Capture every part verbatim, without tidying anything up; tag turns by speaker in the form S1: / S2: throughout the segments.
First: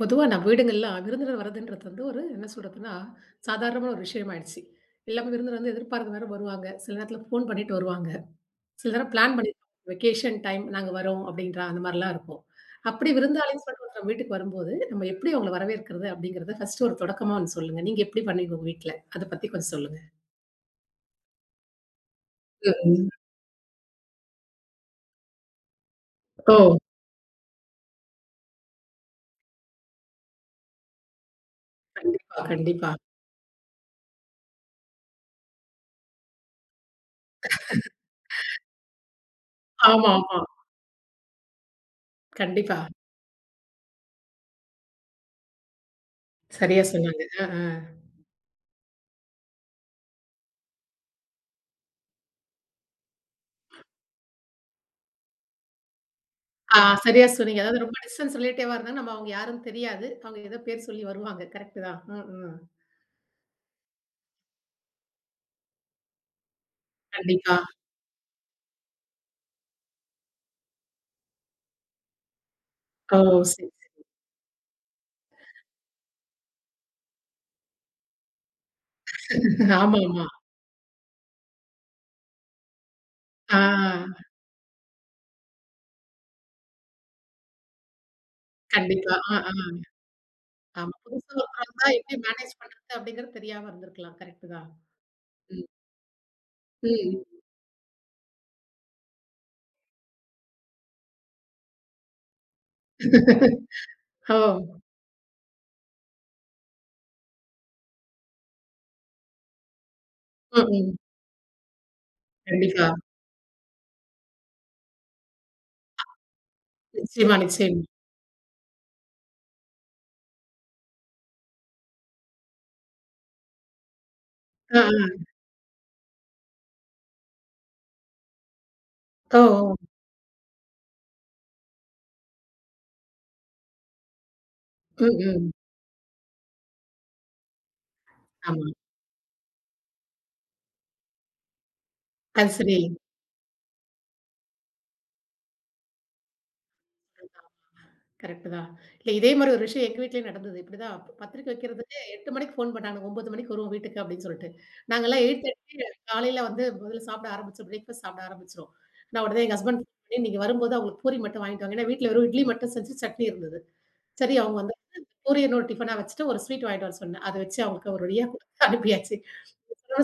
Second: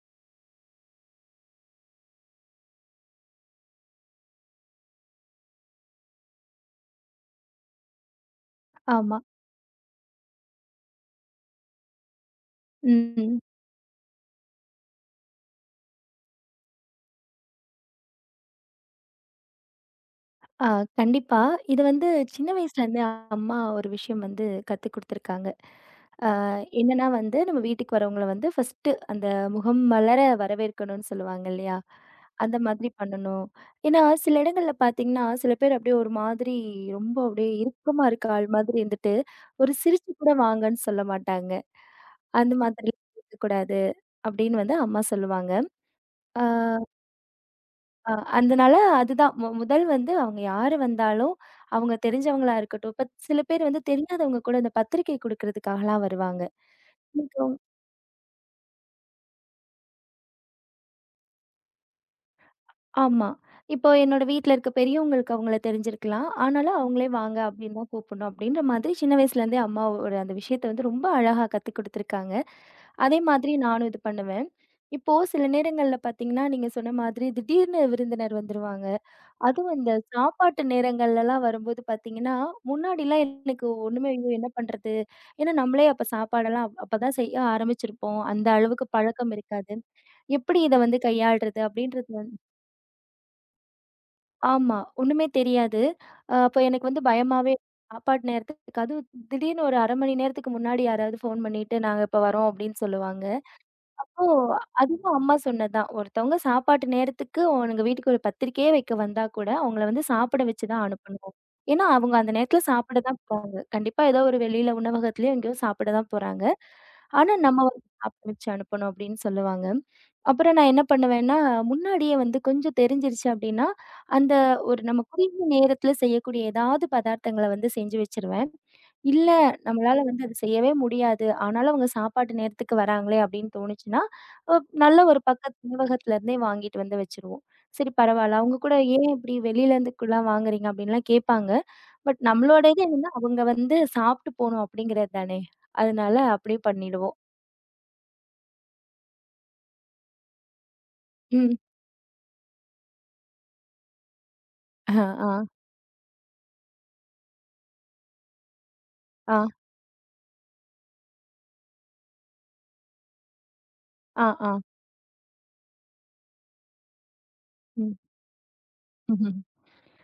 S1: பொதுவா நம்ம வீடுங்கள்ல விருந்தினர் வரதுன்றது வந்து ஒரு என்ன சொல்றதுன்னா, சாதாரணமான ஒரு விஷயம் ஆயிடுச்சு. எல்லாமே விருந்தினர் வந்து எதிர்பார்த்து வேற வருவாங்க. சில நேரத்துல ஃபோன் பண்ணிட்டு வருவாங்க. சில நேரம்
S2: ஆமா.
S1: பிளான் பண்ணி வெகேஷன் டைம் நாங்க வரோம் அப்படின்ற அந்த மாரிலாம் இருக்கும். அப்படி
S2: ம்.
S1: விருந்தாளின்னு சொல்லிட்டு ஒருத்தர் வீட்டுக்கு வரும்போது, நம்ம எப்படி அவங்கள வரவேற்கிறது அப்படிங்கிறத ஃபர்ஸ்ட்டு ஒரு தொடக்கமா ஒண்ணு சொல்லுங்க. நீங்க எப்படி பண்ணுவீங்க உங்க வீட்ல? அத பத்தி கொஞ்சம் சொல்லுங்க.
S2: ஆ கண்டிப்பா. இது வந்து சின்ன வயசுலேருந்தே
S1: ம்.
S2: அம்மா ஒரு விஷயம் வந்து கத்துக் குடுத்துருக்காங்க. அ
S1: ஓ!
S2: என்னன்னா வந்து நம்ம வீட்டுக்கு வரவங்கள வந்து ஃபர்ஸ்ட்டு அந்த முகம் மலர வரவேற்கணும்னு சொல்லுவாங்க இல்லையா?
S1: கண்டிப்பா,
S2: அந்த மாதிரி
S1: கண்டிப்பா.
S2: பண்ணணும். ஏன்னா சில இடங்கள்ல பார்த்தீங்கன்னா, சில பேர் அப்படியே ஒரு மாதிரி ரொம்ப அப்படியே இறுக்கமா இருக்க ஆள் மாதிரி இருந்துட்டு, ஒரு சிரிச்சு
S1: ஆமா,
S2: கூட
S1: ஆமா.
S2: வாங்கன்னு சொல்ல மாட்டாங்க. அந்த
S1: கண்டிப்பா.
S2: மாதிரி இருக்கக்கூடாது அப்படின்னு வந்து அம்மா சொல்லுவாங்க. அ
S1: சரியா சொன்னாங்க. அ, ஆ.
S2: அ அதனால அதுதான் மு முதல் வந்து அவங்க யாரு வந்தாலும், அவங்க தெரிஞ்சவங்களா இருக்கட்டும். இப்ப சில பேர் வந்து தெரியாதவங்க கூட இந்த பத்திரிக்கை குடுக்கறதுக்காகலாம் வருவாங்க.
S1: ஆ, சரியா
S2: இப்போ
S1: சொன்னீங்க. அதாவது ரொம்ப டிஸ்டன்ஸ் ரிலேட்டிவா இருந்தா நம்ம அவங்க யாருன்னு தெரியாது. அவங்க ஏதோ பேர் சொல்லி வருவாங்க. கரெக்ட்டு தான். ம், ம்.
S2: ஆமா. இப்போ என்னோட வீட்ல இருக்க பெரியவங்களுக்கு அவங்கள தெரிஞ்சிருக்கலாம். ஆனாலும் அவங்களே வாங்க
S1: கண்டிப்பா.
S2: அப்படின்னு தான் கூப்பிடணும் அப்படின்ற மாதிரி சின்ன வயசுலேருந்தே அம்மாவோட அந்த விஷயத்த வந்து ரொம்ப அழகா கத்துக் குடுத்துருக்காங்க. அதே
S1: ஓ!
S2: மாதிரி
S1: சரி.
S2: நானும் இது பண்ணுவேன். இப்போ சில நேரங்கள்ல பார்த்தீங்கன்னா, நீங்க சொன்ன மாதிரி திடீர்னு விருந்தினர் வந்துருவாங்க. அதுவும் இந்த
S1: ஆமா, ஆமா.
S2: சாப்பாட்டு நேரங்கள்லலாம் வரும்போது பார்த்தீங்கன்னா, முன்னாடிலாம்
S1: ஆ
S2: எனக்கு ஒண்ணுமே ஐயோ! என்ன பண்றது? ஏன்னா நம்மளே அப்ப சாப்பாடெல்லாம் அப் அப்பதான் செய்ய ஆரம்பிச்சிருப்போம். அந்த அளவுக்கு
S1: கண்டிப்பா.
S2: பழக்கம்
S1: ஆ, ஆ.
S2: இருக்காது. எப்படி இத
S1: ஆமா.
S2: வந்து
S1: புதுசா
S2: கையாள்றது?
S1: ஒருத்தர் வந்தா
S2: அப்படின்றது
S1: எப்படி
S2: வந்
S1: மேனேஜ் பண்றது அப்படிங்கிறது தெரியாம இருந்திருக்கலாம். கரெக்ட்டு தான்.
S2: ஆமா. ஒண்ணுமே
S1: ம்,
S2: தெரியாது. அ அப்ப எனக்கு வந்து
S1: ம்.
S2: பயமாவே சாப்பாட்டு நேரத்துக்கு அதுவும் திடீர்னு ஒரு அரை மணி நேரத்துக்கு முன்னாடி யாராவது ஃபோன் பண்ணிட்டு, "நாங்க இப்ப வரோம்" அப்படின்னு சொல்லுவாங்க. அப்போ
S1: ஓ!
S2: அதுவும் அம்மா சொன்னதுதான். ஒருத்தவங்க சாப்பாட்டு நேரத்துக்கு உனங்க வீட்டுக்கு ஒரு பத்திரிக்கையே வைக்க வந்தா கூட, அவங்கள வந்து சாப்பிட
S1: ம்,
S2: வச்சு தான்
S1: ம்.
S2: அனுப்பணும். ஏன்னா, அவங்க அந்த நேரத்தில
S1: கண்டிப்பா.
S2: சாப்பிட தான் போறாங்க. கண்டிப்பா ஏதோ ஒரு வெளியில உணவகத்திலயோ எங்கேயோ சாப்பிட தான் போறாங்க. ஆனா,
S1: நிச்சயமா,
S2: நம்ம வந்து
S1: நிச்சயமா.
S2: சாப்பிட வச்சு அனுப்பணும் அப்படின்னு சொல்லுவாங்க. அப்புறம் நான் என்ன பண்ணுவேன்னா, முன்னாடியே வந்து கொஞ்சம் தெரிஞ்சிருச்சு அப்படின்னா, அந்த ஒரு
S1: ஆ,
S2: நம்ம
S1: ஆ.
S2: குறுகிய நேரத்தில செய்யக்கூடிய ஏதாவது பதார்த்தங்கள வந்து செஞ்சு வச்சுருவேன். இல்ல,
S1: ஓ! ஓ!
S2: நம்மளால வந்து அது செய்யவே முடியாது. ஆனாலும் அவங்க சாப்பாட்டு நேரத்துக்கு வராங்களே அப்படின்னு தோணுச்சுன்னா, அ நல்ல
S1: ம்,
S2: ஒரு
S1: ம்.
S2: பக்கத்து உணவகத்துல இருந்தே வாங்கிட்டு வந்து வச்சுருவோம். சரி பரவால்ல. அவங்க
S1: ஆமா.
S2: கூட ஏன் இப்படி வெளியில இருந்துக்குலாம் வாங்குறீங்க அப்படின்லாம் கேட்பாங்க. பட்
S1: அது
S2: நம்மளோட
S1: சரி.
S2: இது என்னன்னா, அவங்க வந்து சாப்பிட்டு போணும் அப்படிங்கிறது தானே. அதனால அப்படியே பண்ணிடுவோம்.
S1: கரெக்ட்டு தான். இல்ல இதே மாரி ஒரு விஷயம் எங்க வீட்லயும் நடந்தது. இப்படிதான் அப்ப பத்திரிக்கை
S2: ம்.
S1: வைக்கிறதுக்கு எட்டு மணிக்கு ஃபோன் பண்ணாங்க. ஒன்பது மணிக்கு வருவோம் வீட்டுக்கு அப்படின்னு சொல்லிட்டு.
S2: ஆ,
S1: நாங்கலாம்
S2: ஆ,
S1: எட்டு முப்பது காலையில வந்து முதல்ல சாப்பிட ஆரம்பிச்சோம். பிரேக்ஃபாஸ்ட் சாப்பிட ஆரம்பிச்சுருவோம். நான் உடனே
S2: ஆ,
S1: எங்க ஹஸ்பண்ட் ஃபோன் பண்ணி, "நீங்க வரும்போது அவங்களுக்கு பூரி மட்டும் வாங்கிட்டு வாங்க." ஏன்னா வீட்ல வெறும் இட்லி மட்டும் செஞ்சு சட்னி இருந்தது.
S2: ஆ,
S1: சரி
S2: ஆ.
S1: அவங்க வந்து பூரி இன்னொரு டிஃபனா வச்சுட்டு ஒரு ஸ்வீட் வாங்கிட்டு வர சொன்னேன். அத வச்சு அவங்களுக்கு
S2: ம்.
S1: ஒரு வழியா குடுத்து அனுப்பியாச்சு.
S2: ம்ஹும்.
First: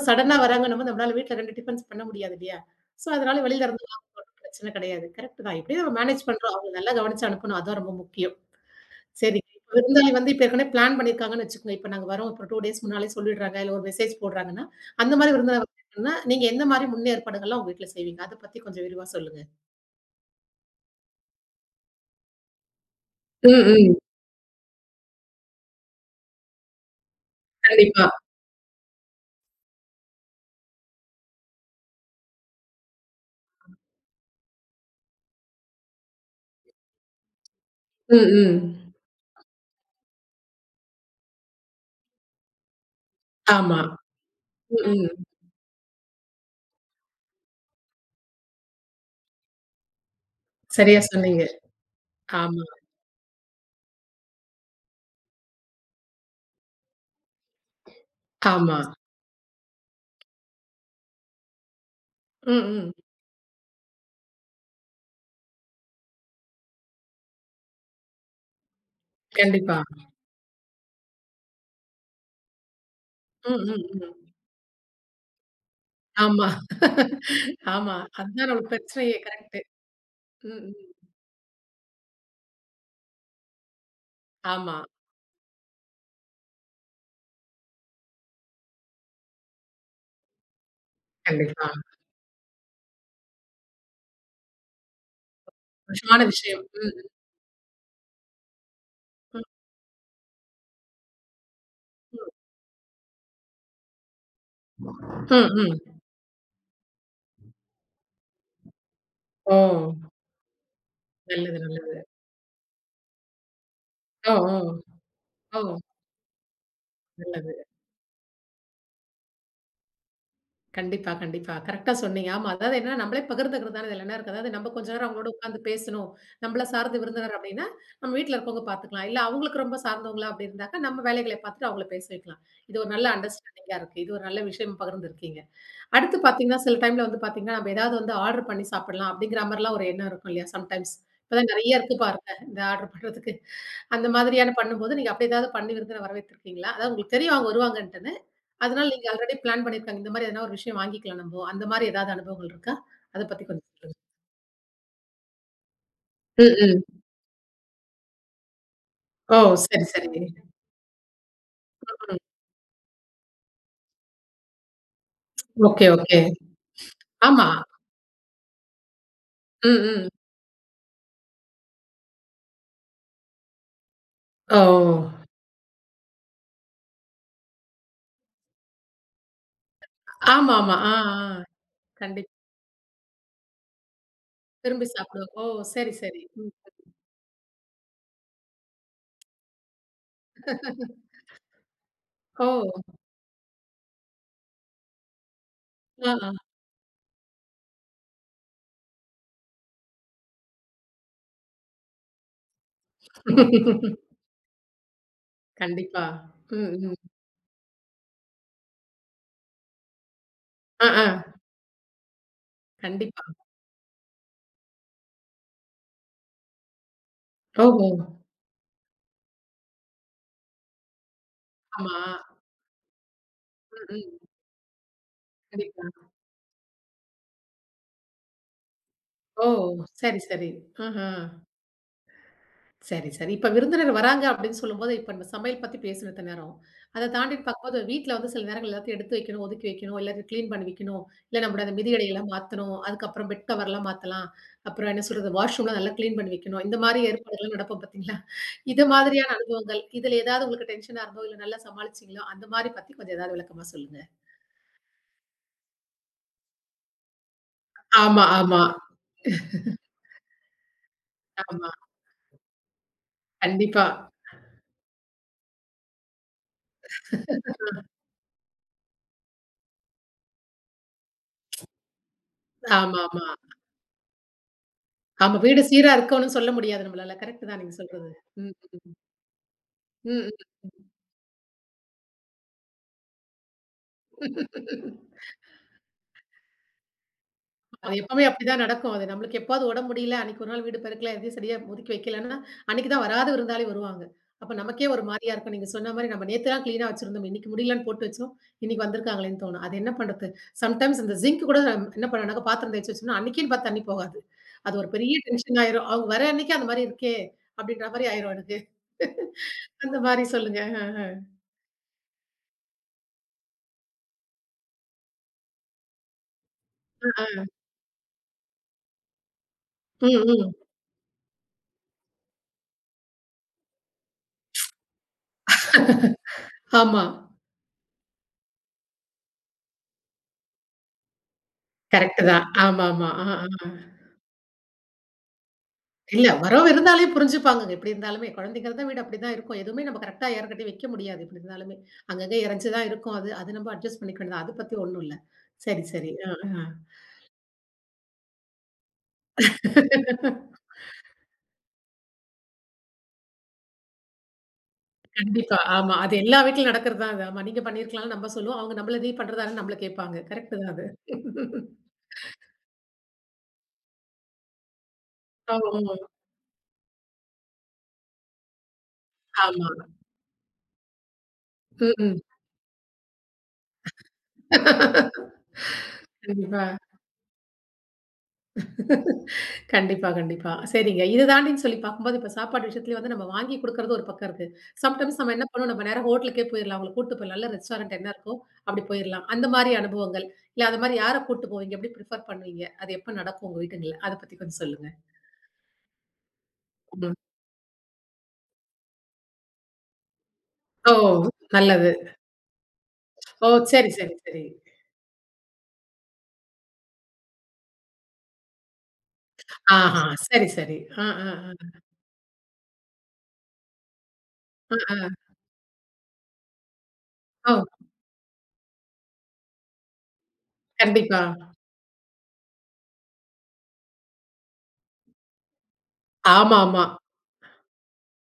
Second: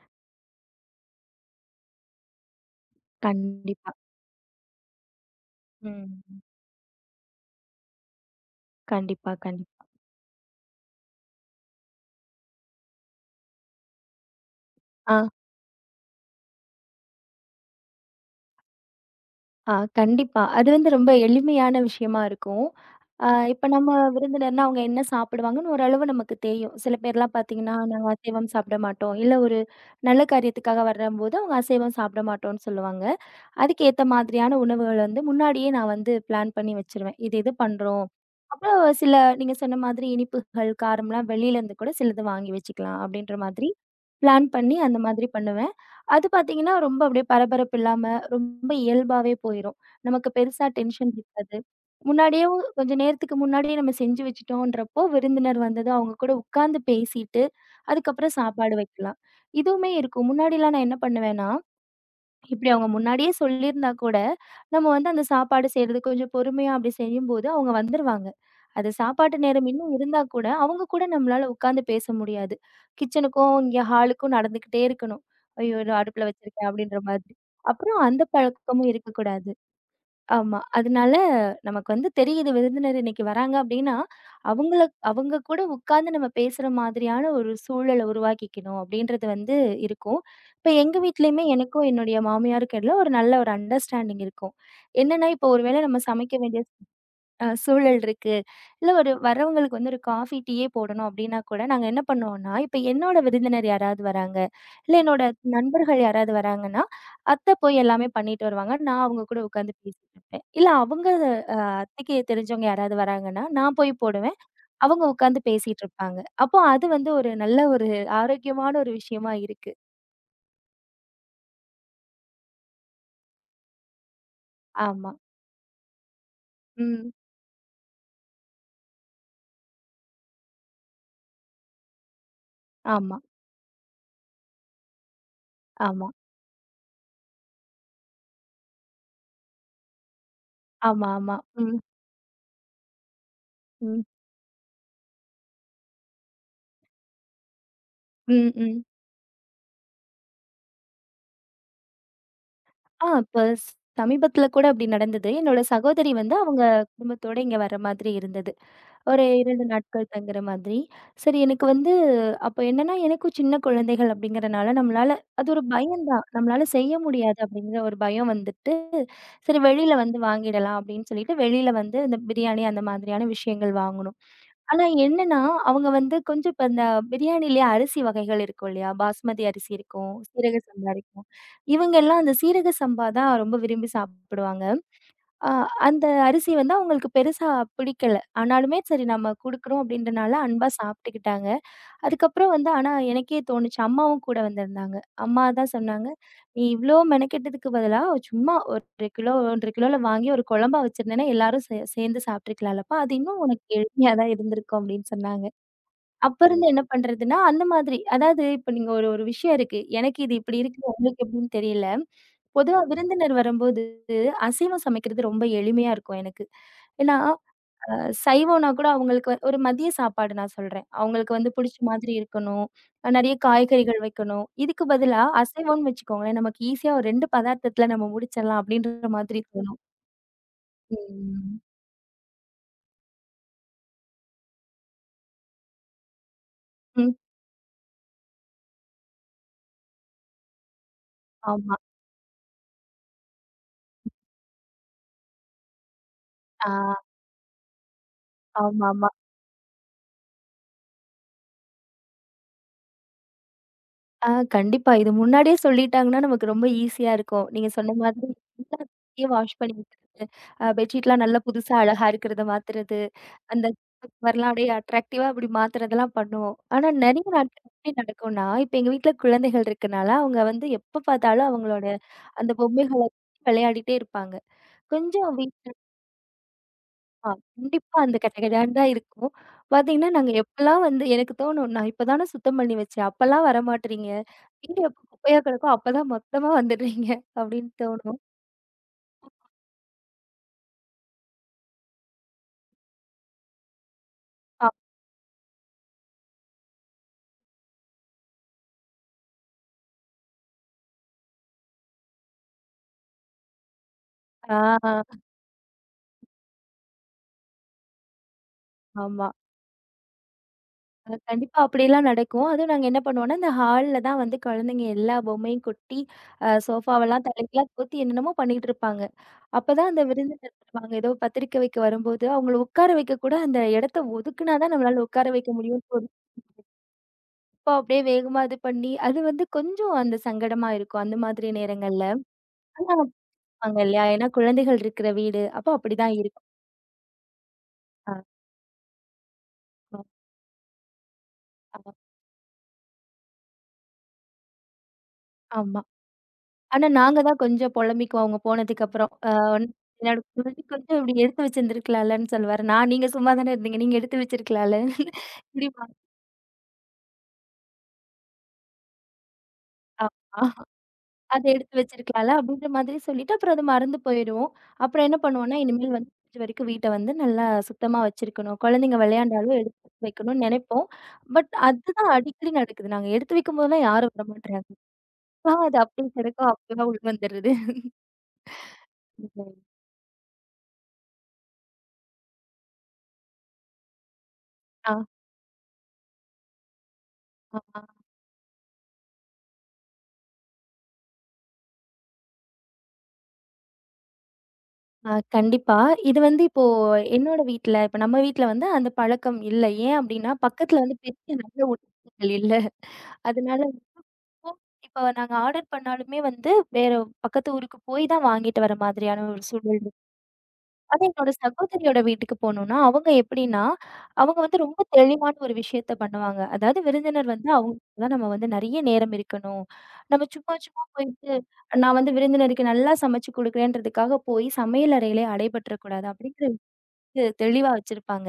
S1: சடனா வராங்கன்னும்போது நம்மளால வீட்ல ரெண்டு டிஃபன்ஸ் பண்ண முடியாது இல்லையா? சோ அதனால வெளியில இருந்து
S2: கண்டிப்பா.
S1: வர பிரச்சனை கிடையாது. கரெக்ட்டு தான். எப்படியும் நம்ம
S2: ம்.
S1: மேனேஜ் பண்றோம். அவங்கள நல்லா கவனிச்சு அனுப்பணும். அதான் ரொம்ப முக்கியம்.
S2: கண்டிப்பா,
S1: சரிங்க. இப்ப
S2: கண்டிப்பா.
S1: விருந்தாளி வந்து இப்ப ஏற்கனவே பிளான் பண்ணியிருக்காங்கன்னு வச்சுக்கோங்க. இப்ப நாங்க வரோம். ஒரு ரெண்டு டேஸ் முன்னாலயே சொல்லிடுறாங்க. இல்ல ஒரு மெசேஜ் போடுறாங்கன்னா,
S2: ஆ.
S1: அந்த மாரி விருந்தாளி வந்தாங்கன்னா, நீங்க எந்த மாரி முன்னேற்பாடுகள்லாம் உங்க வீட்ல செய்வீங்க? அத பத்தி கொஞ்சம் விரிவா சொல்லுங்க.
S2: ஆ கண்டிப்பா. அது வந்து ரொம்ப எளிமையான விஷயமா இருக்கும். அ
S1: ம்,
S2: இப்ப நம்ம
S1: ம்.
S2: விருந்தினர்னா அவங்க என்ன சாப்பிடுவாங்கன்னு ஓரளவு நமக்கு தெரியும். சில பேர்லாம் பார்த்தீங்கன்னா,
S1: கண்டிப்பா.
S2: நாங்க அசைவம் சாப்பிட மாட்டோம். இல்ல ஒரு நல்ல காரியத்துக்காக வரம்போது அவங்க அசைவம் சாப்பிட மாட்டோம்ன்னு சொல்லுவாங்க. அதுக்கேத்த மாதிரியான உணவுகள வந்து முன்னாடியே நான் வந்து பிளான் பண்ணி வச்சுருவேன். இது இது பண்றோம்.
S1: ம், ம்.
S2: அப்புறம் சில நீங்க சொன்ன மாதிரி இனிப்புகள், காரம்லாம் வெளியிலேருந்து கூட சிலது வாங்கி வச்சுக்கலாம் அப்படின்ற மாதிரி
S1: ஆமா.
S2: பிளான் பண்ணி
S1: ம்,
S2: அந்த
S1: ம்.
S2: மாதிரி பண்ணுவேன். அது பார்த்தீங்கன்னா, ரொம்ப அப்படியே பரபரப்பு இல்லாம ரொம்ப இயல்பாவே போயிரும். நமக்கு பெருசா
S1: சரியா
S2: டென்ஷன்
S1: சொன்னீங்க.
S2: இருக்காது. முன்னாடியே
S1: ஆமா,
S2: கொஞ்ச நேரத்துக்கு முன்னாடியே நம்ம செஞ்சு வச்சுட்டோன்றப்போ, விருந்தினர் வந்ததும் அவங்க கூட உட்கார்ந்து பேசிட்டு, அதுக்கப்புறம் சாப்பாடு
S1: ஆமா.
S2: வைக்கலாம். இதுவுமே இருக்கும். முன்னாடிலாம் நான் என்ன பண்ணுவேன்னா
S1: ம்,
S2: இப்படி அவங்க
S1: ம்.
S2: முன்னாடியே சொல்லியிருந்தா கூட, நம்ம வந்து அந்த சாப்பாடு செய்றது கொஞ்சம் பொறுமையா அப்படி செய்யும்போது அவங்க வந்துருவாங்க. அது சாப்பாட்டு நேரம்
S1: கண்டிப்பா.
S2: இன்னும் இருந்தா கூட, அவங்க கூட நம்மளால உட்காந்து பேச முடியாது.
S1: ம்,
S2: கிச்சனுக்கும், இங்க
S1: ம், ம்.
S2: ஹாலுக்கும் நடந்துக்கிட்டே இருக்கணும். "ஐயோ! இதோ அடுப்புல
S1: ஆமா.
S2: வச்சிருக்கேன்" அப்படின்ற மாதிரி.
S1: ஆமா.
S2: அப்புறம் அந்த
S1: அதுதான் நம்மளுக்கு
S2: பழக்கமும்
S1: பிரச்சனையே.
S2: இருக்கக்கூடாது.
S1: கரெக்ட்டு.
S2: ஆமா.
S1: ம், ம்.
S2: அதனால நமக்கு வந்து தெரியுது விருந்தினர் இன்னைக்கு வராங்க அப்டின்னா,
S1: ஆமா.
S2: அவங்கள அவங்க கூட உட்கார்ந்து நம்ம பேசுற மாதிரியான ஒரு சூழல உருவாக்கிக்கணும் அப்டின்றது வந்து இருக்கும். இப்ப எங்க வீட்லயுமே
S1: கண்டிப்பா.
S2: எனக்கும் என்னுடைய மாமியாருக்கும் எல்லாம் ஒரு நல்ல ஒரு அண்டர்ஸ்டாண்டிங் இருக்கும். என்னன்னா, இப்போ ஒரு வேளை நம்ம
S1: சந்தோஷமான
S2: சமைக்க வேண்டிய
S1: விஷயம். ம்,
S2: அ சூழல் இருக்கு. இல்ல ஒரு
S1: ம்.
S2: வரவங்களுக்கு வந்து ஒரு காஃபி, டீயே போடணும் அப்டின்னா கூட, நாங்க என்ன பண்ணுவோம்னா, இப்ப என்னோட விருந்தினர் யாராவது வராங்க, இல்ல என்னோட
S1: ம், ம்.
S2: நண்பர்கள் யாராவது வராங்கன்னா, அத்த போய் எல்லாமே பண்ணிட்டு வருவாங்க. நான் அவங்க கூட
S1: ஓ!
S2: உட்காந்து பேசிட்டு இருப்பேன். இல்ல அவங்க
S1: நல்லது, நல்லது.
S2: அத்தைக்கு தெரிஞ்சவங்க யாராவது வராங்கன்னா, நான் போய்
S1: ஓ,
S2: போடுவேன்.
S1: ஓ.
S2: அவங்க உட்காந்து
S1: ஓ!
S2: பேசிட்டு இருப்பாங்க. அப்போ அது வந்து ஒரு
S1: நல்லது.
S2: நல்ல ஒரு ஆரோக்கியமான ஒரு விஷயமா இருக்கு.
S1: கண்டிப்பா, கண்டிப்பா. கரெக்ட்டா சொன்னீங்க. ஆமா. அதாவது என்னன்னா, நம்மளே பகிர்ந்துக்கிறது தானே இதுல என்ன இருக்கு. அதாவது நம்ம கொஞ்ச நேரம்
S2: ஆமா.
S1: அவங்களோட உட்காந்து பேசணும். நம்மள சார்ந்த
S2: ம்.
S1: விருந்தினர் அப்படின்னா, நம்ம வீட்ல இருக்கவங்க பார்த்துக்கலாம். இல்ல அவங்களுக்கு ரொம்ப சார்ந்தவங்களா அப்படி இருந்தாக்கா, நம்ம வேலைகளை பார்த்துட்டு அவங்கள பேச வைக்கலாம். இது ஒரு நல்ல
S2: ஆமா,
S1: அண்டர்ஸ்டாண்டிங்கா இருக்கு. இது ஒரு நல்ல விஷயம் பகிர்ந்துருக்கீங்க.
S2: ஆமா,
S1: அடுத்து பார்த்தீங்கன்னா, சில டைம்ல வந்து பார்த்தீங்கன்னா, நம்ம ஏதாவது வந்து ஆர்டர் பண்ணி சாப்பிடலாம் அப்படிங்கிற மாரிலாம் ஒரு எண்ணம் இருக்கும் இல்லையா? சம்டைம்ஸ்.
S2: ஆமா, ஆமா.
S1: இப்பதான்
S2: ம்,
S1: நெறைய இருக்கு பாருங்க. இந்த ஆர்டர் பண்றதுக்கு.
S2: ம்,
S1: அந்த மாதிரியான பண்ணும்போது, நீங்க அப்படி ஏதாவது பண்ணி விருந்தினர வரவேத்திருக்கீங்களா? அதாவது உங்களுக்கு தெரியும் அவங்க வருவாங்கன்ட்டுன்னு.
S2: ம், ம்.
S1: அதனால நீங்க ஆல்ரெடி பிளான் பண்ணியிருக்காங்க. இந்த மாரி எதனா ஒரு விஷயம் வாங்கிக்கலாம் நம்போ. அந்த மாரி ஏதாவது அனுபவங்கள் இருக்கா?
S2: ஆ
S1: அத
S2: இப்ப
S1: பத்தி கொஞ்சம்
S2: ஸ்
S1: சொல்லுங்க.
S2: சமீபத்தில கூட அப்படி நடந்தது. என்னோட சகோதரி வந்து
S1: ம்,
S2: அவங்க
S1: ம்.
S2: குடும்பத்தோட இங்க வர மாதிரி இருந்தது. ஒரு
S1: ஓ!
S2: இரண்டு
S1: சரி,
S2: நாட்கள்
S1: சரி.
S2: தங்குற மாதிரி. சரி எனக்கு வந்து
S1: ம்.
S2: அப்ப என்னன்னா, எனக்கும் சின்ன குழந்தைகள் அப்படிங்கிறனால நம்மளால அது ஒரு
S1: ஓகே,
S2: பயம்
S1: ஓகே.
S2: தான். நம்மளால செய்ய முடியாது
S1: ஆமா.
S2: அப்படிங்கிற ஒரு பயம் வந்துருச்சு. சரி
S1: ம்,
S2: வெளியில
S1: ம்.
S2: வந்து வாங்கிடலாம் அப்படின்னு சொல்லிட்டு வெளியில வந்து இந்த பிரியாணி அந்த மாதிரியான விஷயங்கள் வாங்குனோம். ஆனா
S1: ஓ!
S2: என்னன்னா, அவங்க வந்து கொஞ்சம் இப்ப இந்த பிரியாணிலயே அரிசி வகைகள் இருக்கும் இல்லையா? பாஸ்மதி அரிசி இருக்கும், சீரக
S1: ஆமாமா.
S2: சம்பா
S1: ஆ, ஆ.
S2: இருக்கும். இவங்கெல்லாம்
S1: கண்டிப்பா.
S2: அந்த சீரக சம்பா தான் ரொம்ப விரும்பி சாப்பிடுவாங்க.
S1: விரும்பி சாப்பிடுவோம். ஓ!
S2: அ
S1: சரி,
S2: அந்த
S1: சரி.
S2: அரிசி
S1: ம்.
S2: வந்து அவங்களுக்கு பெருசா பிடிக்கல. ஆனாலுமே சரி நம்ம குடுக்குறோம் அப்படின்றனால அன்பா சாப்பிட்டுக்கிட்டாங்க.
S1: ஓ!
S2: அதுக்கப்புறம் வந்து ஆனா எனக்கே தோணுச்சு. அம்மாவும் கூட வந்திருந்தாங்க. அம்மா தான் சொன்னாங்க,
S1: ஆ, ஆ.
S2: "நீ இவ்ளோ மெனக்கெட்டதுக்கு பதிலா சும்மா ஒரு கிலோ ஒன்று அரை கிலோல வாங்கி ஒரு குழம்பா வச்சிருந்தேன்னா, எல்லாரும் சே சேர்ந்து சாப்பிட்டுருக்கலாம்லப்பா. அது இன்னும் உனக்கு எளிமையா தான் இருந்திருக்கும்." அப்படின்னு சொன்னாங்க.
S1: கண்டிப்பா.
S2: அப்ப ம். இருந்து
S1: ம்,
S2: என்ன
S1: ம்.
S2: பண்றதுன்னா, அந்த மாதிரி அதாவது இப்ப நீங்க ஒரு ஒரு விஷயம் இருக்கு. எனக்கு இது இப்படி இருக்கு.
S1: ஆ, ஆ.
S2: உங்களுக்கு எப்படின்னு தெரியல. பொதுவா
S1: கண்டிப்பா.
S2: விருந்தினர் வரும்போது அசைவம் சமைக்கிறது ரொம்ப எளிமையா இருக்கும் எனக்கு. ஏன்னா
S1: ஓஹோ!
S2: அ சைவம்னா கூட அவங்களுக்கு வந்து- ஒரு மதிய சாப்பாடு நான் சொல்றேன். அவங்களுக்கு வந்து புடிச்ச
S1: ஆமா.
S2: மாதிரி இருக்கணும். அ நெறைய
S1: ம்,
S2: காய்கறிகள்
S1: ம்.
S2: வைக்கணும். இதுக்கு பதிலா
S1: கண்டிப்பா.
S2: அசைவம்னு வச்சுக்கோங்களேன், நமக்கு ஈஸியா ஒரு இரண்டு பதார்த்தத்துல நம்ம முடிச்சிடலாம் அப்படின்ற மாதிரி
S1: ஓ!
S2: தோணும்.
S1: சரி, சரி. ஆஹ.
S2: ம்.
S1: சரி, சரி. இப்ப விருந்தினர் வராங்க அப்படின்னு சொல்லும்போது, இப்ப நம்ம சமையல் பத்தி பேசின இத்தன நேரம். அத
S2: ம்.
S1: தாண்டின்னு பார்க்கும்போது, வீட்ல வந்து சில நேரங்கள் எல்லாத்தையும் எடுத்து வைக்கணும், ஒதுக்கி வைக்கணும், இல்ல கிளீன் பண்ணி வைக்கணும், இல்ல நம்மளோட அந்த
S2: ஆமா.
S1: மிதியடையெல்லாம் மாத்தணும், அதுக்கப்புறம் பெட் கவர்லாம் மாத்தலாம். அப்புறம் என்ன சொல்றது, வாஷ்ரூம்லாம் நல்லா கிளீன் பண்ணி வைக்கணும்.
S2: ஆ
S1: இந்த மாரி ஏற்பாடுகள்லாம் நடப்போம் பார்த்தீங்களா? இது
S2: ஆமாமா.
S1: மாதிரியான அனுபவங்கள், இதுல ஏதாவது உங்களுக்கு டென்ஷனா இருந்தோ, இல்ல நல்லா சமாளிச்சீங்களோ, அந்த மாரி பத்தி கொஞ்சம் ஏதாவது விளக்கமா சொல்லுங்க.
S2: ஆ கண்டிப்பா. இது முன்னாடியே சொல்லிட்டாங்கன்னா நமக்கு ரொம்ப ஈஸியா இருக்கும். நீங்க சொன்ன
S1: ஆமா,
S2: மாதிரி
S1: ஆமா,
S2: வாஷ் பண்ணி வைக்கிறது. அ பெட்ஷீட்லாம் நல்லா
S1: ஆமா.
S2: புதுசா அழகா இருக்கிறத மாத்துறது. அந்த
S1: கண்டிப்பா.
S2: கவர்லாம் அப்படியே அட்ராக்டிவா அப்படி மாத்துறதெல்லாம் பண்ணுவோம். ஆனா நெறைய நாட்கள் எப்படி நடக்கும்னா, இப்ப எங்க வீட்ல குழந்தைகள் இருக்கனால, அவங்க வந்து எப்ப பார்த்தாலும் அவங்களோட அந்த
S1: ஆமா,
S2: பொம்மைகள
S1: ஆமா.
S2: விளையாடிட்டே இருப்பாங்க. கொஞ்சம்
S1: ஆமா, வீடு
S2: வீட்ல
S1: சீரா இருக்கணும்னு சொல்ல முடியாது நம்மளால.
S2: ஆ
S1: கரெக்ட் தான் நீங்க
S2: கண்டிப்பா
S1: சொல்றது.
S2: அந்த
S1: ம்.
S2: கடகடான்னு தான் இருக்கும். பார்த்தீங்கன்னா,
S1: ம்.
S2: நாங்க எப்பலாம் வந்து எனக்கு தோணும், "நான் இப்ப தானே சுத்தம் பண்ணி வச்சேன். அப்பலாம் வரமாட்றீங்க. வீடு எப்ப குப்பையா கிடக்கோ, அப்பதான் மொத்தமா வந்துடுறீங்க." அப்படின்னு
S1: அது
S2: தோணும்.
S1: எப்பவுமே அப்படிதான் நடக்கும். அது நம்மளுக்கு எப்பாவது உடம்பு முடியல, அன்னைக்கு ஒரு நாள் வீடு பெருக்கல, எதையும் சரியா ஒதுக்கி வைக்கலன்னா, அன்னைக்கு தான் வராத விருந்தாளி வருவாங்க. அப்ப
S2: அ
S1: நமக்கே ஒரு மாரியா இருக்கும். நீங்க சொன்ன மாரி நம்ம நேத்துலாம் கிளீனா வச்சிருந்தோம். இன்னைக்கு முடியலன்னு போட்டு வச்சோம். இன்னைக்கு வந்திருக்காங்களேன்னு தோணும். அது என்ன பண்றது? சம்டைம்ஸ் இந்த சிங்க் கூட நம்ம என்ன பண்ணுனாக்கா, பாத்திரம் தேய்ச்சு வச்சோம்னா, அன்னைக்குன்னு பார்த்து தண்ணி போகாது. அது ஒரு பெரிய
S2: ஆ
S1: டென்ஷன் ஆயிரும். அவங்க வர அன்னைக்கு அந்த மாரி இருக்கே! அப்படின்ற மாரி ஆயிரும் எனக்கு.
S2: ஆமா.
S1: அந்த மாரி சொல்லுங்க.
S2: அ கண்டிப்பா அப்படிலாம் நடக்கும். அதுவும் நாங்க என்ன பண்ணுவோம்னா, இந்த ஹால்ல தான் வந்து குழந்தைங்க எல்லா பொம்மையும் கொட்டி, அ சோஃபாவெல்லாம்
S1: ஆ.
S2: தலைகீழா போத்தி என்னென்னமோ பண்ணிட்டு இருப்பாங்க. அப்பதான் அந்த
S1: ம்,
S2: விருந்தினர்
S1: ம்.
S2: வருவாங்க. ஏதோ பத்திரிக்கை வைக்க வரும்போது, அவங்கள உட்கார வைக்க கூட அந்த இடத்த ஒதுக்குனா தான் நம்மளால உட்கார வைக்க முடியும். ஒரு
S1: ஆமா.
S2: குப்பா அப்படியே வேகமா இது பண்ணி, அது வந்து கொஞ்சம் அந்த சங்கடமா இருக்கும். அந்த மாதிரி நேரங்கள்ல.
S1: கரெக்ட்டு தான்.
S2: நல்லா
S1: ஆமாமா. ஆ, ஆ.
S2: வைப்பாங்க இல்லையா? ஏன்னா குழந்தைகள் இருக்கிற வீடு. அப்போ அப்படிதான்
S1: இல்ல
S2: இருக்கும்.
S1: வரவு இருந்தாலே புரிஞ்சுப்பாங்கங்க. எப்படி
S2: ஆ.
S1: இருந்தாலுமே குழந்தைங்கிறத வீடு அப்படிதான் இருக்கும். எதுவுமே
S2: ஆ.
S1: நம்ம கரெக்ட்டா யார்கிட்டயும் வைக்க முடியாது. எப்படி இருந்தாலுமே.
S2: ஆ.
S1: அங்கங்க இறஞ்சு தான் இருக்கும் அது. அது நம்ம அட்ஜஸ்ட் பண்ணிக்க வேண்டியது தான். அது பத்தி ஒண்ணும் இல்ல.
S2: ஆமா.
S1: சரி, சரி. அ, அ.
S2: ஆனா, நாங்க தான் கொஞ்சம் பொலம்பிக்குவோம் அவங்க போனதுக்கப்புறம். அ என்னோட குழந்தை கொஞ்சம் இப்படி எடுத்து வச்சிருந்துருக்கலாம்லன்னு சொல்லுவாரு. நான் நீங்க சும்மா தானே இருந்தீங்க. நீங்க எடுத்து வச்சிருக்கலாம்ல.
S1: கண்டிப்பா.
S2: இப்படிம்பாங்க.
S1: ஆமா. அது எல்லா வீட்லயும் நடக்கிறது தான் அது. ஆமா. நீங்க பண்ணியிருக்கலாம்ன்னு நம்ம சொல்லுவோம். அவங்க நம்மள நீ பண்றதான்னு நம்மள கேட்பாங்க.
S2: ஆமா.
S1: கரெக்ட் தான் அது.
S2: அத எடுத்து வச்சிருக்கலாம்ல அப்படின்ற மாதிரி சொல்லிட்டு, அப்புறம் அது மறந்து போயிரும். அப்புறம் என்ன பண்ணுவோம்னா,
S1: ஆமா,
S2: இனிமேல் வந்து இது வரைக்கும் வீட்ட வந்து நல்லா சுத்தமா வச்சிருக்கணும். குழந்தைங்க விளையாண்டாலும்
S1: ஆமா.
S2: எடுத்து வைக்கணும்னு நெனைப்போம். பட்
S1: ம்,
S2: அதுதான்
S1: ம்.
S2: அடிக்கடி நடக்குது. நாங்க எடுத்து வைக்கும்போதெல்லாம் யாரும் வரமாட்றாங்க. அது அப்படியே கிடக்கும்.
S1: கண்டிப்பா.
S2: அப்பவே உள்ள வந்துருது.
S1: கண்டிப்பா, கண்டிப்பா. சரிங்க. இத தாண்டின்னு சொல்லி பார்க்கும்போது, இப்ப சாப்பாடு விஷயத்துலயும் வந்து நம்ம வாங்கி குடுக்குறது ஒரு பக்கம் இருக்கு.
S2: ஆ.
S1: சம்டைம்ஸ் நம்ம என்ன பண்ணுவோம், நம்ம நேரா ஹோட்டலுக்கே போயிரலாம். அவங்கள கூட்டு போயிரலாம். நல்ல
S2: ஆமா.
S1: ரெஸ்டாரண்ட் என்ன இருக்கோ, அப்படி போயிரலாம். அந்த மாரி அனுபவங்கள். இல்ல அது மாரி யார கூட்டு போவீங்க? எப்படி பிரிஃபர் பண்ணுவீங்க? அது எப்ப நடக்கும் உங்க வீட்டுங்கள்ல? அத பத்தி கொஞ்சம் சொல்லுங்க.
S2: ஆ கண்டிப்பா. இது வந்து இப்போ
S1: ம்.
S2: என்னோட வீட்ல, இப்ப நம்ம வீட்ல வந்து அந்த பழக்கம் இல்ல. ஏன் அப்டின்னா, பக்கத்துல
S1: ஓ!
S2: வந்து பெரிய நல்ல
S1: நல்லது.
S2: உணவகங்கள் இல்ல.
S1: ஓ!
S2: அதனால
S1: சரி, சரி, சரி.
S2: இப்போ இப்ப நாங்க ஆர்டர் பண்ணாலுமே வந்து வேற பக்கத்து ஊருக்கு போய் தான் வாங்கிட்டு வர மாதிரியான ஒரு சூழல் இருக்கு.
S1: ஆஹா! சரி, சரி.
S2: அதே
S1: ஆ, ஆ,
S2: என்னோட
S1: ஆ.
S2: சகோதரியோட வீட்டுக்கு போனோம்னா, அவங்க எப்டின்னா, அவங்க வந்து
S1: ஆ,
S2: ரொம்ப
S1: ஆ.
S2: தெளிவான ஒரு விஷயத்த பண்ணுவாங்க. அதாவது விருந்தினர் வந்து
S1: ஓ!
S2: அவங்களுக்கு தான் நம்ம வந்து நெறைய நேரம் இருக்கணும். நம்ம சும்மா சும்மா
S1: கண்டிப்பா.
S2: போயிட்டு, நான் வந்து விருந்தினருக்கு நல்லா சமைச்சு குடுக்குறேன்றதுக்காக போய் சமையல் அறையிலே அடைபட்டுறக்கூடாது. அப்டின்னு
S1: ஆமாமா.
S2: து தெளிவா வச்சிருப்பாங்க.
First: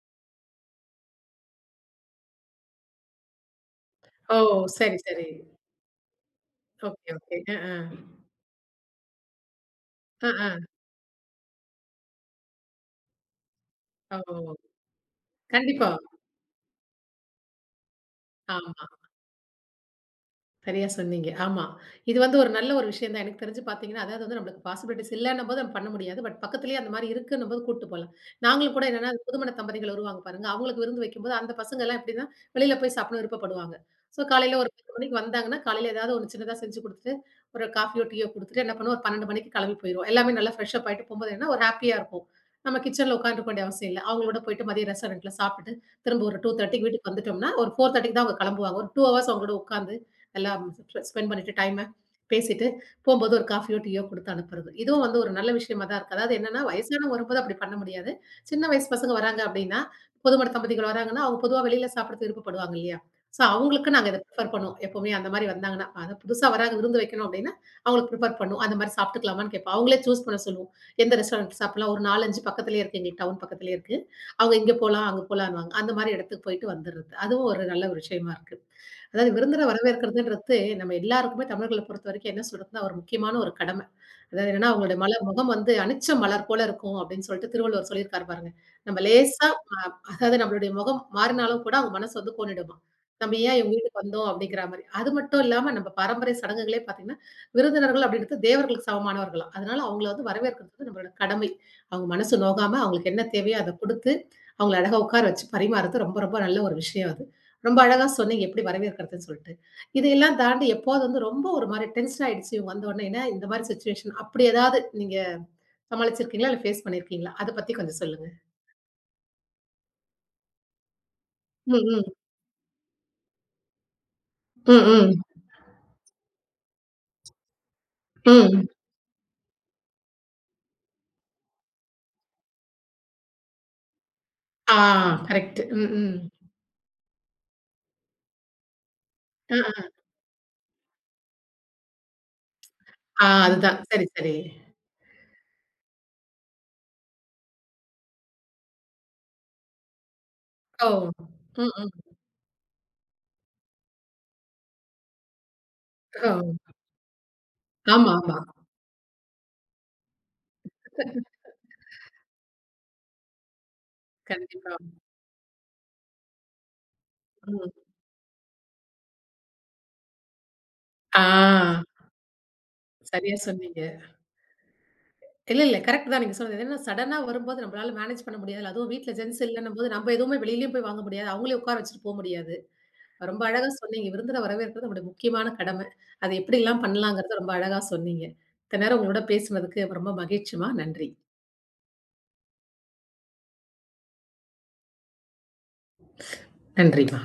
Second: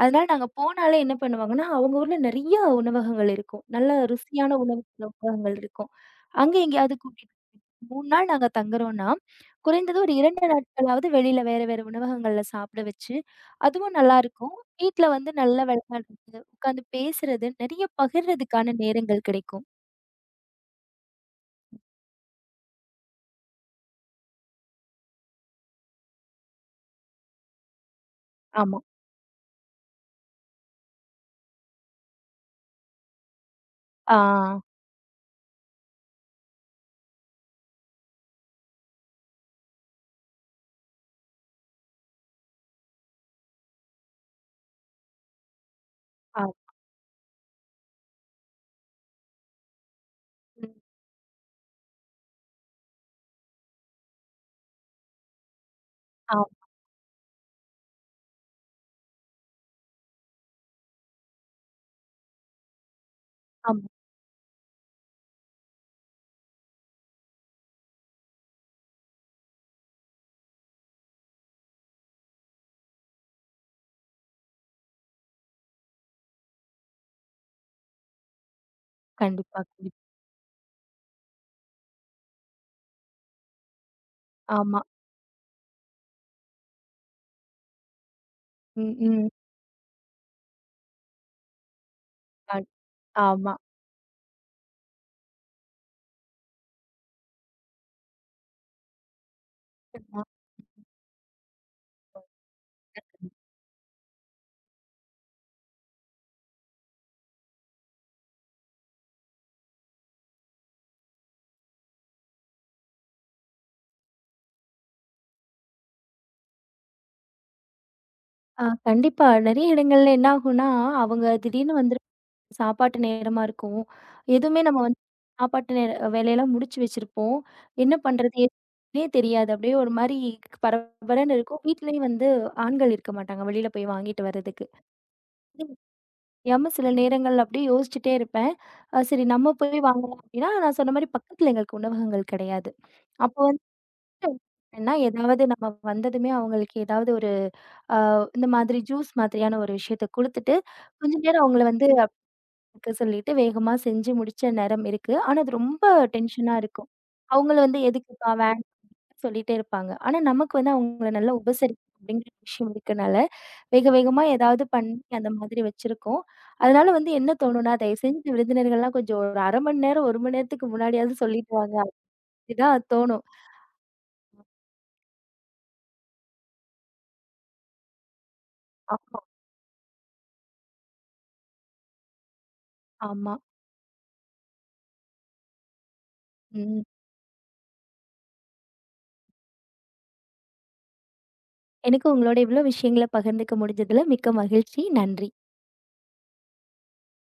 S2: அதனால நாங்க போனாலே என்ன பண்ணுவாங்கன்னா, அவங்க ஊர்ல நெறைய உணவகங்கள் இருக்கும். நல்ல
S1: ஓ!
S2: ருசியான உணவு
S1: சரி, சரி.
S2: உணவகங்கள் இருக்கும். அங்க எங்கேயாவது
S1: ஓகே,
S2: கூட்டிட்டு
S1: ஓகே. அ, ஆ.
S2: மூன்று நாள் நாங்க தங்குறோம்னா, குறைந்தது ஒரு இரண்டு
S1: அ,
S2: நாட்களாவது வெளியில வேற வேற உணவகங்கள்ல சாப்பிட வச்சு, அதுவும்
S1: ஆ.
S2: நல்லாருக்கும்.
S1: ஓ!
S2: வீட்ல வந்து நல்லா
S1: கண்டிப்பா.
S2: விளையாடுறது, உட்காந்து பேசுறது, நெறைய
S1: ஆமா.
S2: பகிர்றதுக்கான நேரங்கள் கிடைக்கும்.
S1: சரியா சொன்னீங்க. ஆமா. இது வந்து ஒரு நல்ல ஒரு விஷயம் தான். எனக்கு தெரிஞ்சு பார்த்தீங்கன்னா, அதாவது வந்து நம்மளுக்கு பாசிபிலிட்டீஸ் இல்லன்னும் போது நம்ம பண்ண முடியாது. பட் பக்கத்திலேயே அந்த மாரி இருக்குன்னும் போது கூட்டு போலாம். நாங்களும்
S2: ஆமா.
S1: கூட என்னன்னா, புதுமண தம்பதிகள் வருவாங்க பாருங்க. அவங்களுக்கு விருந்து வைக்கும்போது அந்த பசங்கலாம் எப்படின்னா, வெளியில போய் சாப்பிடணும்னு விருப்பப்படுவாங்க.
S2: ஆ,
S1: ஸோ காலையில ஒரு பத்து மணிக்கு வந்தாங்கன்னா, காலையில ஏதாவது ஒண்ணு சின்னதா செஞ்சு குடுத்துட்டு, ஒரு காஃபியோ, டீயோ குடுத்துட்டு என்ன பண்ணுவோம், ஒரு பன்னிரண்டு மணிக்கு கிளம்பி போயிருவோம். எல்லாமே நல்லா ஃப்ரெஷ் அப் ஆயிட்டு போம்போது என்னன்னா, ஒரு ஹேப்பியா இருக்கும். நம்ம கிச்சன்ல உட்காந்துருக்க வேண்டிய அவசியம் இல்ல. அவங்களோட போயிட்டு மதியம் ரெஸ்டாரண்ட்ல சாப்பிட்டுட்டு, திரும்ப ஒரு
S2: ஆ,
S1: 2:30க்கு வீட்டுக்கு வந்துட்டோம்னா, ஒரு 4:30க்கு தான் அவங்க கிளம்புவாங்க. ஒரு ரெண்டு ஹவர்ஸ் அவங்களோட உட்காந்து, எல்லாம்
S2: ம்.
S1: ஸ்பெண்ட் பண்ணிட்டு டைம பேசிட்டு, போம்போது ஒரு காஃபியோ, டீயோ குடுத்து அனுப்புறது. இதுவும் வந்து ஒரு நல்ல விஷயமா தான் இருக்கு. அதாவது
S2: ஆ,
S1: என்னன்னா, வயசானவங்க வரும்போது அப்படி பண்ண முடியாது. சின்ன வயசு பசங்க வராங்க அப்படின்னா, புதுமண தம்பதிகள் வராங்கன்னா, அவங்க பொதுவா வெளியில சாப்பிடறதுக்கு விருப்பப்படுவாங்க இல்லையா? சோ
S2: ஆமா.
S1: அவங்களுக்கு நாங்க இத பிரிஃபர் பண்ணுவோம். எப்பவுமே அந்த மாரி வந்தாங்கன்னா, அதான் புதுசா வராங்க விருந்து வைக்கணும் அப்படின்னா, அவங்களுக்கு பிரிஃபர் பண்ணுவோம். அந்த மாரி சாப்பிட்டுக்கலாமான்னு கேட்போம். அவங்களே சூஸ் பண்ண சொல்லுவோம். எந்த ரெஸ்டாரண்ட் சாப்பிடலாம்? ஒரு நாலு, ஐந்து பக்கத்திலேயே இருக்கு. எங்களுக்கு டவுன் பக்கத்திலேயே இருக்கு. அவங்க இங்க போலாம், அங்க போலான்னுவாங்க. அந்த மாரி இடத்துக்கு போயிட்டு வந்துர்றது. அதுவும் ஒரு நல்ல ஒரு விஷயமா இருக்கு. அதாவது
S2: கண்டிப்பா,
S1: விருந்தினர
S2: கண்டிப்பா.
S1: வரவேற்கிறதுன்றது நம்ம எல்லாருக்குமே தமிழர்கள பொறுத்தவரைக்கும் என்ன சொல்றதுன்னா, ஒரு முக்கியமான ஒரு கடமை. அதாவது என்னன்னா,
S2: ஆமா.
S1: அவங்களுடைய மலர் முகம் வந்து அனிச்ச மலர் போல இருக்கும் அப்படின்னு சொல்லிட்டு திருவள்ளுவர் சொல்லியிருக்காரு பாருங்க.
S2: ம்,
S1: நம்ம
S2: ம்.
S1: லேசா அ அதாவது நம்மளுடைய முகம் மாறினாலும் கூட அவங்க மனசு வந்து
S2: அ
S1: கோணிடுமாம். நம்ம
S2: ஆமா.
S1: ஏன் இவங்க வீட்டுக்கு வந்தோம் அப்படிங்கிற மாரி. அது மட்டும் இல்லாம நம்ம பாரம்பரிய சடங்குகளே பார்த்தீங்கன்னா, விருந்தினர்கள் அப்படின்றது தேவர்களுக்கு சமமானவர்களாம். அதனால அவங்கள வந்து வரவேற்கிறது வந்து நம்மளோட கடமை. அவங்க மனசு நோகாம அவங்களுக்கு என்ன தேவையோ அத குடுத்து, அவங்கள அழகா உட்கார வச்சு பரிமாறுறது ரொம்ப ரொம்ப நல்ல ஒரு விஷயம் அது. ரொம்ப அழகா சொன்னீங்க எப்படி வரவேற்கிறதுன்னு சொல்லிட்டு. இதையெல்லாம் தாண்டி எப்போது வந்து ரொம்ப ஒரு மாரி டென்ஷன் ஆயிடுச்சு இவங்க வந்த உடனே, ஏன்னா இந்த மாரி சிச்சுவேஷன் அப்படி ஏதாவது நீங்க சமாளிச்சிருக்கீங்களா? இல்ல ஃபேஸ் பண்ணியிருக்கீங்களா? அத பத்தி கொஞ்சம் சொல்லுங்க.
S2: ஆ கண்டிப்பா. நெறைய இடங்கள்ல என்ன ஆகும்னா, அவங்க திடீர்னு
S1: ம்,
S2: வந்துட்டு
S1: ம்.
S2: சாப்பாட்டு நேரமா இருக்கும். எதுவுமே
S1: ம்,
S2: நம்ம வந்து
S1: ம்.
S2: சாப்பாட்டு நேர வேலையெல்லாம் முடிச்சு வச்சிருப்போம். என்ன பண்றது?
S1: ம்.
S2: எதுன்னே தெரியாது. அப்படியே ஒரு மாரி பரபரன்னு இருக்கும். வீட்லயும் வந்து ஆண்கள் இருக்க மாட்டாங்க. வெளியில போய் வாங்கிட்டு வர்றதுக்கு.
S1: ஆ கரெக்ட்.
S2: இது
S1: ம், ம்.
S2: தெரியாம சில நேரங்கள்ல அப்படியே யோசிச்சுட்டே இருப்பேன். அ சரி நம்ம
S1: அ,
S2: போய்
S1: ஆ.
S2: வாங்கலாம் அப்படின்னா, நான் சொன்ன மாரி பக்கத்துல எங்களுக்கு உணவகங்கள் கிடையாது.
S1: ஆ
S2: அப்போ
S1: அதுதான். சரி, சரி.
S2: ஏன்னா, ஏதாவது நம்ம வந்ததுமே அவங்களுக்கு ஏதாவது ஒரு அ இந்த மாதிரி ஜூஸ் மாதிரியான ஒரு விஷயத்த குடுத்துட்டு,
S1: ஓ!
S2: கொஞ்ச நேரம் அவங்கள
S1: ம்,
S2: வந்து
S1: ம்.
S2: அதுக்கு சொல்லிட்டு வேகமா செஞ்சு முடிச்ச நேரம் இருக்கு. ஆனா, அது ரொம்ப டென்ஷனா
S1: ஓ!
S2: இருக்கும். அவங்கள வந்து
S1: ஆமா,
S2: எதுக்குப்பா
S1: ஆமா.
S2: வேண்டான்னு சொல்லிட்டே இருப்பாங்க. ஆனா, நமக்கு வந்து அவங்கள நல்லா உபசரிக்கணும் அப்படிங்கிற விஷயம் இருக்கனால, வேக வேகமா ஏதாவது
S1: கண்டிப்பா.
S2: பண்ணி அந்த மாதிரி வச்சிருக்கோம். அதனால வந்து என்ன தோணும்னா,
S1: ம்.
S2: தயவு செஞ்சு விருந்தினர்கள்லாம் கொஞ்சம் ஒரு அரை மணி நேரம், ஒரு மணி நேரத்துக்கு முன்னாடியாவது சொல்லிட்டு வாங்க.
S1: ஆ.
S2: அப்படிதான் தோணும்.
S1: சரியா சொன்னீங்க. இல்ல, இல்ல. கரெக்ட் தான் நீங்க சொன்னது. ஏன்னா சடனா வரும்போது நம்மளால மேனேஜ் பண்ண முடியாதுல்ல. அதுவும் வீட்ல
S2: ஆமா,
S1: ஜென்ட்ஸ் இல்லன்னும்போது, நம்ம எதுவுமே வெளியிலயும் போய் வாங்க முடியாது. அவங்களயும் உட்கார வச்சுட்டு போ முடியாது.
S2: ஆமா.
S1: ரொம்ப அழகா சொன்னீங்க. விருந்தினர வரவேற்கிறது நம்முடைய முக்கியமான கடமை. அது எப்படிலாம்
S2: ம்.
S1: பண்ணலாங்கிறத ரொம்ப அழகா சொன்னீங்க. இத்தன நேரம் உங்களோட பேசுனதுக்கு ரொம்ப மகிழ்ச்சிம்மா. நன்றி.
S2: எனக்கு உங்களோட இவ்வளோ விஷயங்கள பகிர்ந்துக்க முடிஞ்சதுல மிக்க மகிழ்ச்சி. நன்றி.
S1: நன்றிம்மா.